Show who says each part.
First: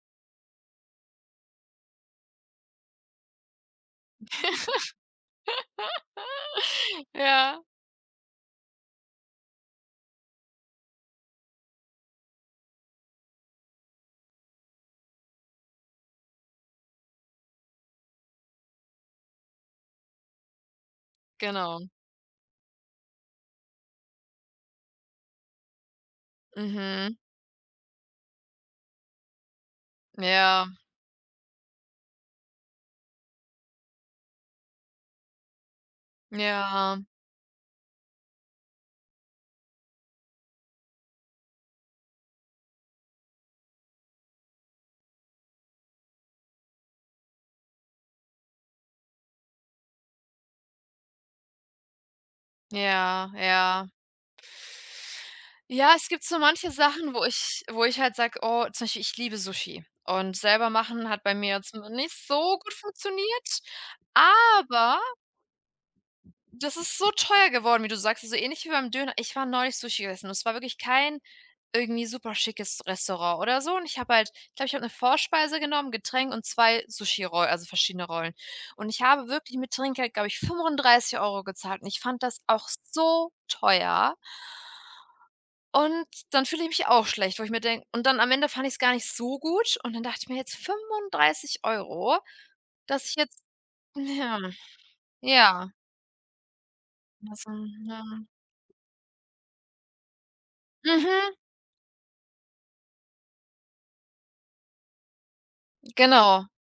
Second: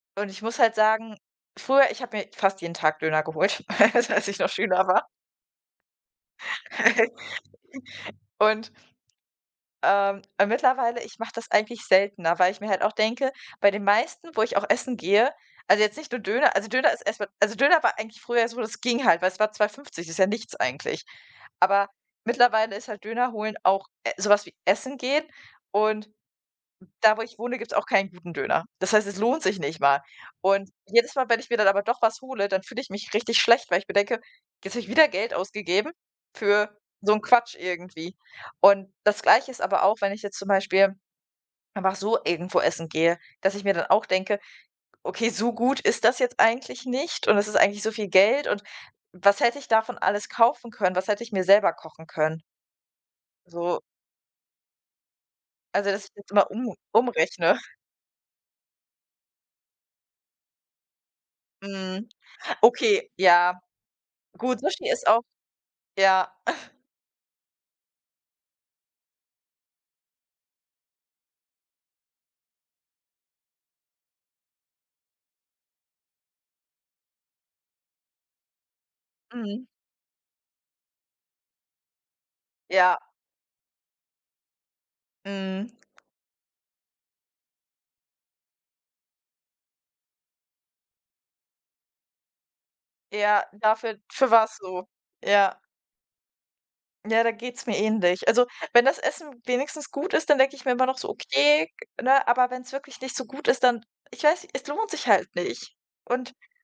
Speaker 1: Und ich muss halt sagen: Früher ich habe mir fast jeden Tag Döner geholt, als ich noch Schüler war.
Speaker 2: Ja.
Speaker 1: Und ähm, mittlerweile ich mache das eigentlich seltener. Weil ich mir halt auch denke: Bei den meisten, wo ich auch essen gehe, also jetzt nicht nur Döner also Döner ist erst mal also Döner war eigentlich früher so, das ging halt. Weil es war 2,50 €, das ist ja nichts eigentlich. Aber
Speaker 2: Genau.
Speaker 1: mittlerweile ist halt Döner holen auch e so was wie Essen gehen und
Speaker 2: Mhm.
Speaker 1: da, wo ich wohne, gibt's auch keinen guten Döner. Das heißt, es lohnt sich nicht mal. Und
Speaker 2: Ja.
Speaker 1: jedes Mal, wenn ich mir dann aber doch was hole, dann fühle ich mich richtig schlecht, weil ich mir denke: „Jetzt habe ich wieder Geld ausgegeben für
Speaker 2: Ja.
Speaker 1: so 'n Quatsch irgendwie.“ Und das Gleiche ist aber auch, wenn ich jetzt zum Beispiel einfach so irgendwo essen gehe, dass ich mir dann auch denke: „Okay, so gut ist das jetzt eigentlich nicht und es ist eigentlich so viel Geld und was hätte ich davon alles kaufen können? Was hätte ich mir selber kochen können?“
Speaker 2: Ja,
Speaker 1: So.
Speaker 2: ja.
Speaker 1: Also,
Speaker 2: Ja,
Speaker 1: dass
Speaker 2: es
Speaker 1: ich
Speaker 2: gibt
Speaker 1: das
Speaker 2: so
Speaker 1: immer
Speaker 2: manche
Speaker 1: um
Speaker 2: Sachen, wo
Speaker 1: umrechne.
Speaker 2: ich wo ich halt sage: „Oh.“ Zum Beispiel, ich liebe Sushi. Und selber machen hat bei mir jetzt
Speaker 1: Mhm.
Speaker 2: nicht so gut
Speaker 1: Okay,
Speaker 2: funktioniert,
Speaker 1: ja. Gut, Sushi
Speaker 2: aber
Speaker 1: ist auch ja.
Speaker 2: das ist so teuer geworden, wie du sagst. Also ähnlich wie beim Döner. Ich war neulich Sushi gegessen und es war wirklich kein irgendwie superschickes Restaurant oder so. Und ich habe halt ich glaube, ich habe eine Vorspeise genommen, Getränk und 2 Sushi Roll also verschiedene Rollen. Und ich habe wirklich
Speaker 1: Mhm.
Speaker 2: mit Trinkgeld, glaube ich, 35 € gezahlt und ich fand das auch
Speaker 1: Ja.
Speaker 2: so teuer.
Speaker 1: Mhm.
Speaker 2: Und dann fühle ich mich auch schlecht, wo ich mir de und dann am Ende fand ich's gar nicht so gut und dann dacht ich mir: Jetzt 35 €, dass ich jetzt“
Speaker 1: Ja, dafür für
Speaker 2: ja,
Speaker 1: was so? Ja.
Speaker 2: ja.
Speaker 1: Ja, da geht's mir
Speaker 2: [unintelligible]
Speaker 1: ähnlich. Also wenn das Essen wenigstens gut ist, dann denke ich mir immer noch so:
Speaker 2: Mhm.
Speaker 1: „Okay“, ne? Aber wenn's wirklich nicht so gut ist, dann ich weiß, es lohnt sich halt nicht. Und
Speaker 2: Genau.